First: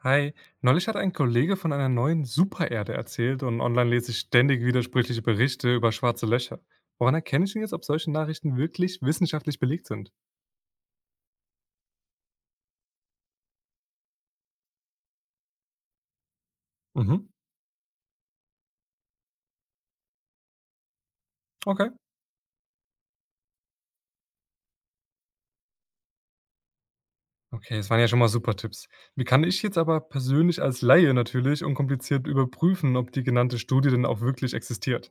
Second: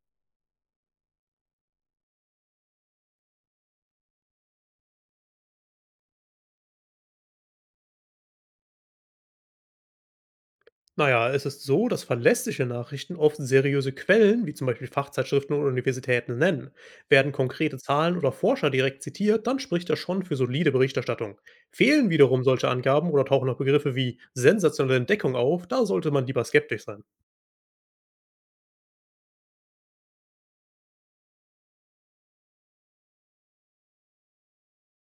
Hi, neulich hat ein Kollege von einer neuen Supererde erzählt und online lese ich ständig widersprüchliche Berichte über schwarze Löcher. Woran erkenne ich denn jetzt, ob solche Nachrichten wirklich wissenschaftlich belegt sind? Naja, es ist so, dass verlässliche Nachrichten oft seriöse Quellen, wie zum Beispiel Fachzeitschriften oder Universitäten, nennen. Mhm. Werden konkrete Zahlen oder Forscher direkt zitiert, dann spricht das schon für solide Berichterstattung. Okay. Fehlen wiederum solche Angaben oder tauchen auch Begriffe wie sensationelle Entdeckung auf, da sollte man lieber skeptisch sein. Okay, das waren ja schon mal super Tipps. Wie kann ich jetzt aber persönlich als Laie natürlich unkompliziert überprüfen, ob die genannte Studie denn auch wirklich existiert?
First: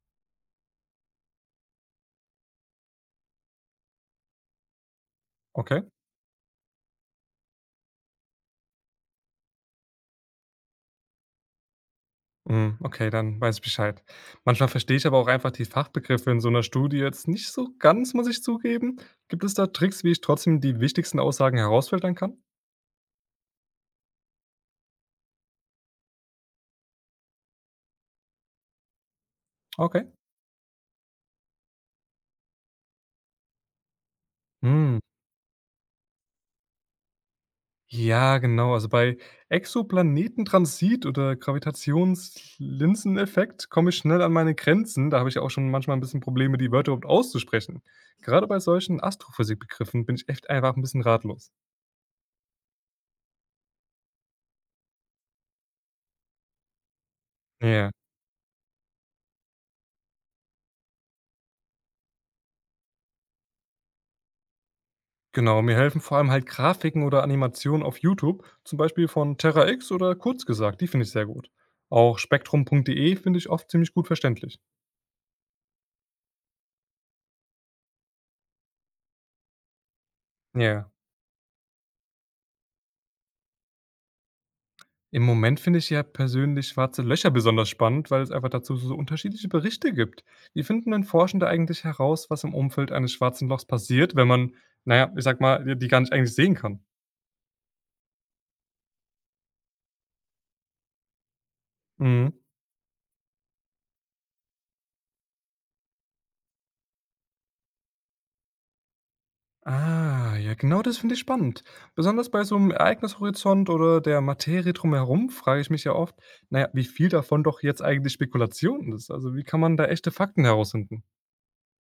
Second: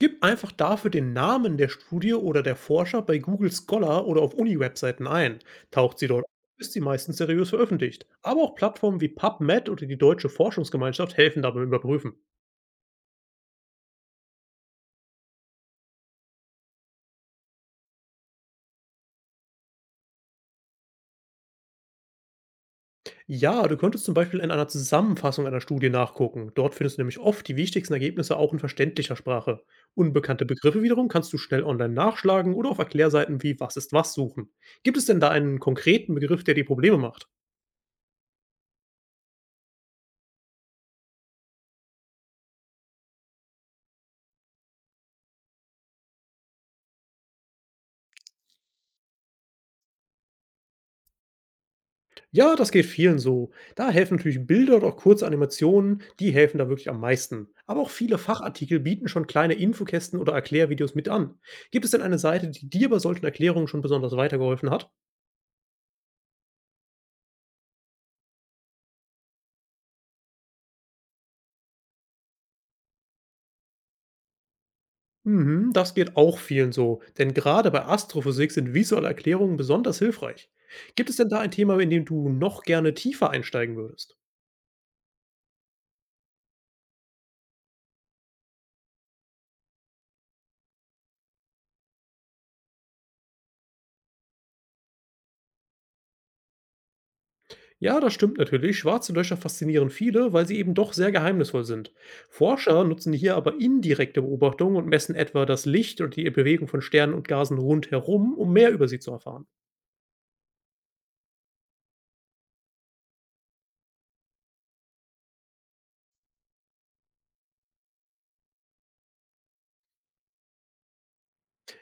Gib einfach dafür den Namen der Studie oder der Forscher bei Google Scholar oder auf Uni-Webseiten ein. Okay. Taucht sie dort auf, ist sie meistens seriös veröffentlicht. Aber auch Plattformen wie PubMed oder die Deutsche Forschungsgemeinschaft helfen dabei überprüfen. Mm, okay, dann weiß ich Bescheid. Manchmal verstehe ich aber auch einfach die Fachbegriffe in so einer Studie jetzt nicht so ganz, muss ich zugeben. Gibt es da Tricks, wie ich trotzdem die wichtigsten Aussagen herausfiltern kann? Ja, du könntest zum Beispiel in einer Zusammenfassung einer Studie nachgucken. Dort findest du nämlich oft die wichtigsten Ergebnisse auch in verständlicher Sprache. Okay. Unbekannte Begriffe wiederum kannst du schnell online nachschlagen oder auf Erklärseiten wie Was ist was suchen. Gibt Mhm. es denn da einen konkreten Begriff, der dir Probleme macht? Ja, genau. Also bei Exoplanetentransit oder Gravitationslinseneffekt komme ich schnell an meine Grenzen. Da habe ich ja auch schon manchmal ein bisschen Probleme, die Wörter überhaupt auszusprechen. Gerade bei solchen Astrophysikbegriffen bin ich echt einfach ein bisschen ratlos. Ja, das geht vielen so. Da helfen natürlich Bilder oder auch kurze Animationen, die helfen da wirklich am meisten. Aber Ja, auch viele Fachartikel bieten schon kleine Infokästen oder Erklärvideos mit an. Gibt es denn eine Seite, die dir bei solchen Erklärungen schon besonders weitergeholfen hat? genau. Mir helfen vor allem halt Grafiken oder Animationen auf YouTube, zum Beispiel von Terra X oder kurz gesagt, die finde ich sehr gut. Auch spektrum.de finde ich oft ziemlich gut verständlich. Mhm, das geht auch vielen so, denn gerade bei Astrophysik sind visuelle Erklärungen besonders hilfreich. Ja. Gibt es denn da ein Thema, in dem du noch gerne tiefer einsteigen würdest? Im Moment finde ich ja persönlich schwarze Löcher besonders spannend, weil es einfach dazu so unterschiedliche Berichte gibt. Wie finden denn Forschende eigentlich heraus, was im Umfeld eines schwarzen Lochs passiert, wenn man, naja, ich sag mal, die gar nicht eigentlich sehen kann? Ja, das stimmt natürlich. Schwarze Löcher faszinieren viele, weil sie eben doch sehr geheimnisvoll sind. Mhm. Forscher nutzen hier aber indirekte Beobachtungen und messen etwa das Licht und die Bewegung von Sternen und Gasen rundherum, um mehr über sie zu erfahren. Ah, ja, genau das finde ich spannend. Besonders bei so einem Ereignishorizont oder der Materie drumherum frage ich mich ja oft, naja, wie viel davon doch jetzt eigentlich Spekulation ist. Also, wie kann man da echte Fakten herausfinden?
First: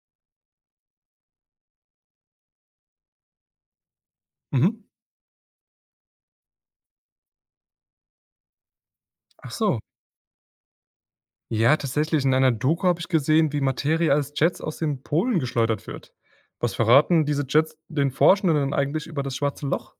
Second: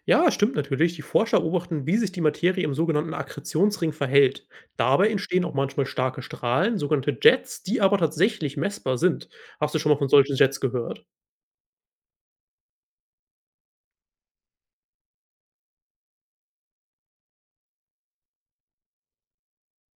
Ja, stimmt natürlich. Die Forscher beobachten, wie sich die Materie im sogenannten Akkretionsring verhält. Mhm. Dabei entstehen auch manchmal starke Strahlen, sogenannte Jets, die aber tatsächlich messbar sind. Ach Hast so. du schon mal von solchen Jets gehört? Ja, tatsächlich. In einer Doku habe ich gesehen, wie Materie als Jets aus den Polen geschleudert wird. Was verraten diese Jets den Forschenden denn eigentlich über das schwarze Loch?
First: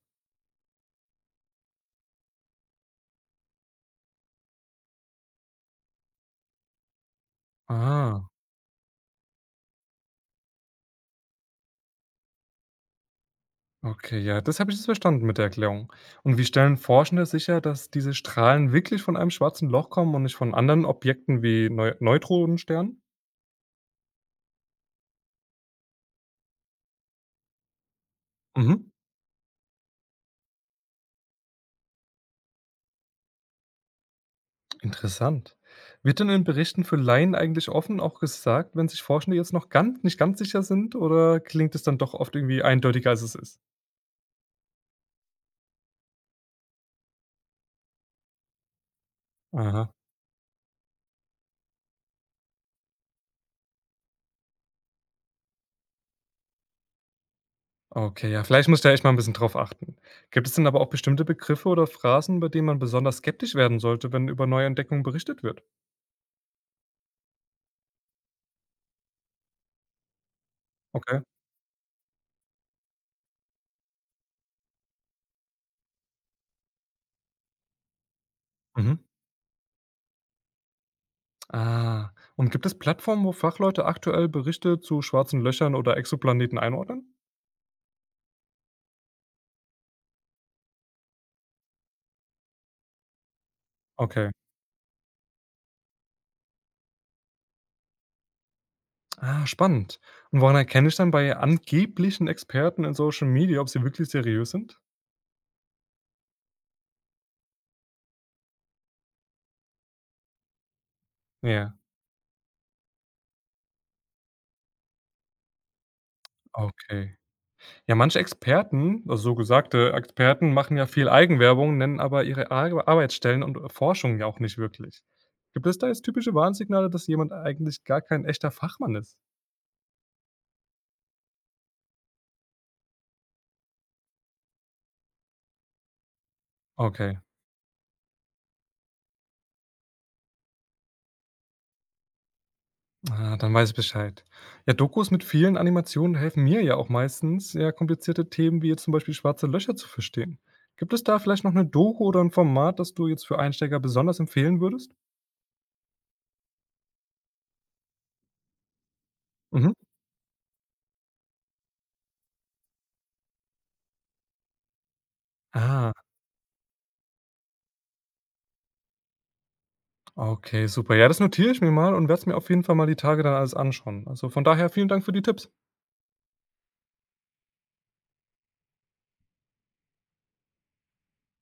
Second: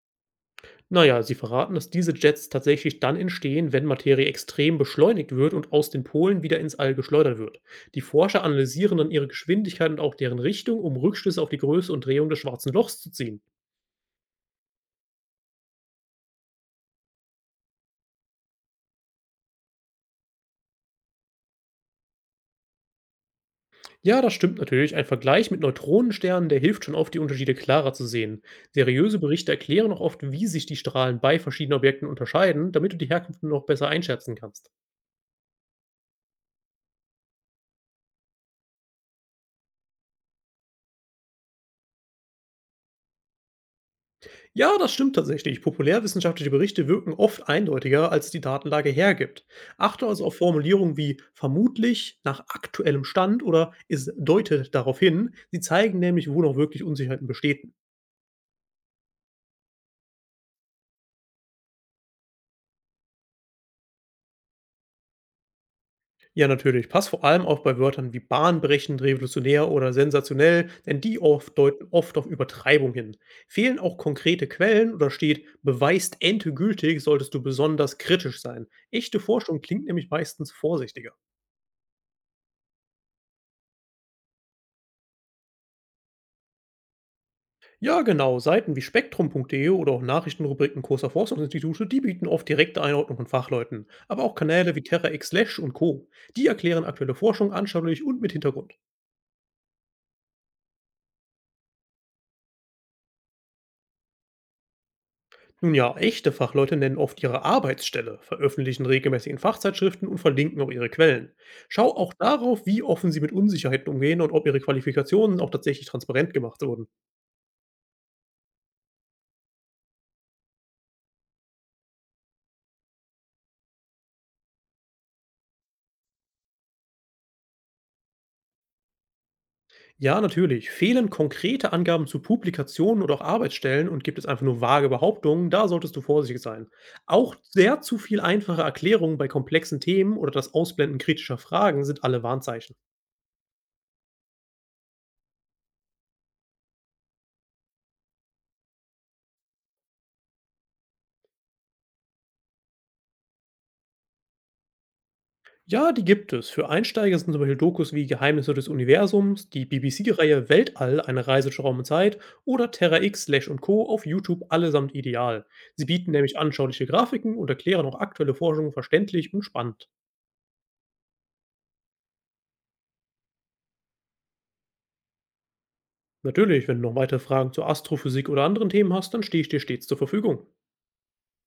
Naja, sie verraten, dass diese Jets tatsächlich dann entstehen, wenn Materie extrem beschleunigt wird und aus den Polen wieder ins All geschleudert wird. Die Ah, Forscher analysieren dann ihre Geschwindigkeit und auch deren Richtung, um Rückschlüsse auf die Größe und Drehung des schwarzen Lochs zu ziehen. okay, ja, das habe ich jetzt verstanden mit der Erklärung. Und wie stellen Forschende sicher, dass diese Strahlen wirklich von einem schwarzen Loch kommen und nicht von anderen Objekten wie Neutronensternen? Ja, das stimmt natürlich. Ein Vergleich mit Neutronensternen, der hilft schon oft, die Unterschiede klarer zu sehen. Mhm, Seriöse Berichte erklären auch oft, wie sich die Strahlen bei verschiedenen Objekten unterscheiden, damit du die Herkunft noch besser einschätzen kannst. interessant. Wird denn in Berichten für Laien eigentlich offen auch gesagt, wenn sich Forschende jetzt noch ganz, nicht ganz sicher sind oder klingt es dann doch oft irgendwie eindeutiger, als es ist? Ja, das stimmt tatsächlich. Populärwissenschaftliche Berichte wirken oft eindeutiger, als die Datenlage hergibt. Aha. Achte also auf Formulierungen wie vermutlich, nach aktuellem Stand oder es deutet darauf hin. Sie zeigen nämlich, wo noch wirklich Unsicherheiten bestehen. Okay, ja, vielleicht muss ich da echt mal ein bisschen drauf achten. Gibt es denn aber auch bestimmte Begriffe oder Phrasen, bei denen man besonders skeptisch werden sollte, wenn über neue Entdeckungen berichtet wird? Ja, natürlich. Pass vor allem auf bei Wörtern wie bahnbrechend, revolutionär oder sensationell, denn Okay. die oft deuten oft auf Übertreibung hin. Fehlen auch konkrete Quellen oder steht beweist endgültig, solltest du besonders kritisch sein. Mhm. Echte Forschung klingt nämlich meistens vorsichtiger. Ah. Und gibt es Plattformen, wo Fachleute aktuell Berichte zu schwarzen Löchern oder Exoplaneten einordnen? Ja, genau. Seiten wie spektrum.de oder auch Nachrichtenrubriken großer Forschungsinstitute, die bieten oft direkte Einordnung von Fachleuten. Aber Okay. auch Kanäle wie TerraX Slash und Co. Die erklären aktuelle Forschung anschaulich und mit Hintergrund. Ah, spannend. Und woran erkenne ich dann bei angeblichen Experten in Social Media, ob sie wirklich seriös sind? Nun ja, echte Fachleute nennen oft ihre Arbeitsstelle, veröffentlichen regelmäßig in Fachzeitschriften und verlinken auch ihre Quellen. Ja, Schau auch darauf, wie offen sie mit Unsicherheiten umgehen und ob ihre Qualifikationen auch tatsächlich transparent gemacht wurden. okay. Ja, manche Experten, also so gesagte Experten, machen ja viel Eigenwerbung, nennen aber ihre Ar Arbeitsstellen und Forschungen ja auch nicht wirklich. Gibt es da jetzt typische Warnsignale, dass jemand eigentlich gar kein echter Fachmann ist? Ja, natürlich, fehlen konkrete Angaben zu Publikationen oder auch Arbeitsstellen und gibt es einfach nur vage Behauptungen, da solltest du vorsichtig sein. Okay, Auch sehr zu viel einfache Erklärungen bei komplexen Themen oder das Ausblenden kritischer Fragen sind alle Warnzeichen. ah, dann weiß ich Bescheid. Ja, Dokus mit vielen Animationen helfen mir ja auch meistens, ja, komplizierte Themen wie jetzt zum Beispiel schwarze Löcher zu verstehen. Gibt es da vielleicht noch eine Doku oder ein Format, das du jetzt für Einsteiger besonders empfehlen würdest? Ja, die gibt es. Für Einsteiger sind zum Beispiel Dokus wie Geheimnisse des Universums, die Mhm. BBC-Reihe Weltall, eine Reise durch Raum und Zeit oder Terra X, Slash und Co. auf YouTube allesamt ideal. Sie Ah, bieten nämlich anschauliche Grafiken und erklären auch aktuelle Forschung verständlich und spannend. okay, super. Ja, das notiere ich mir mal und werde es mir auf jeden Fall mal die Tage dann alles anschauen. Also von daher vielen Dank für die Tipps. Natürlich, wenn du noch weitere Fragen zur Astrophysik oder anderen Themen hast, dann stehe ich dir stets zur Verfügung.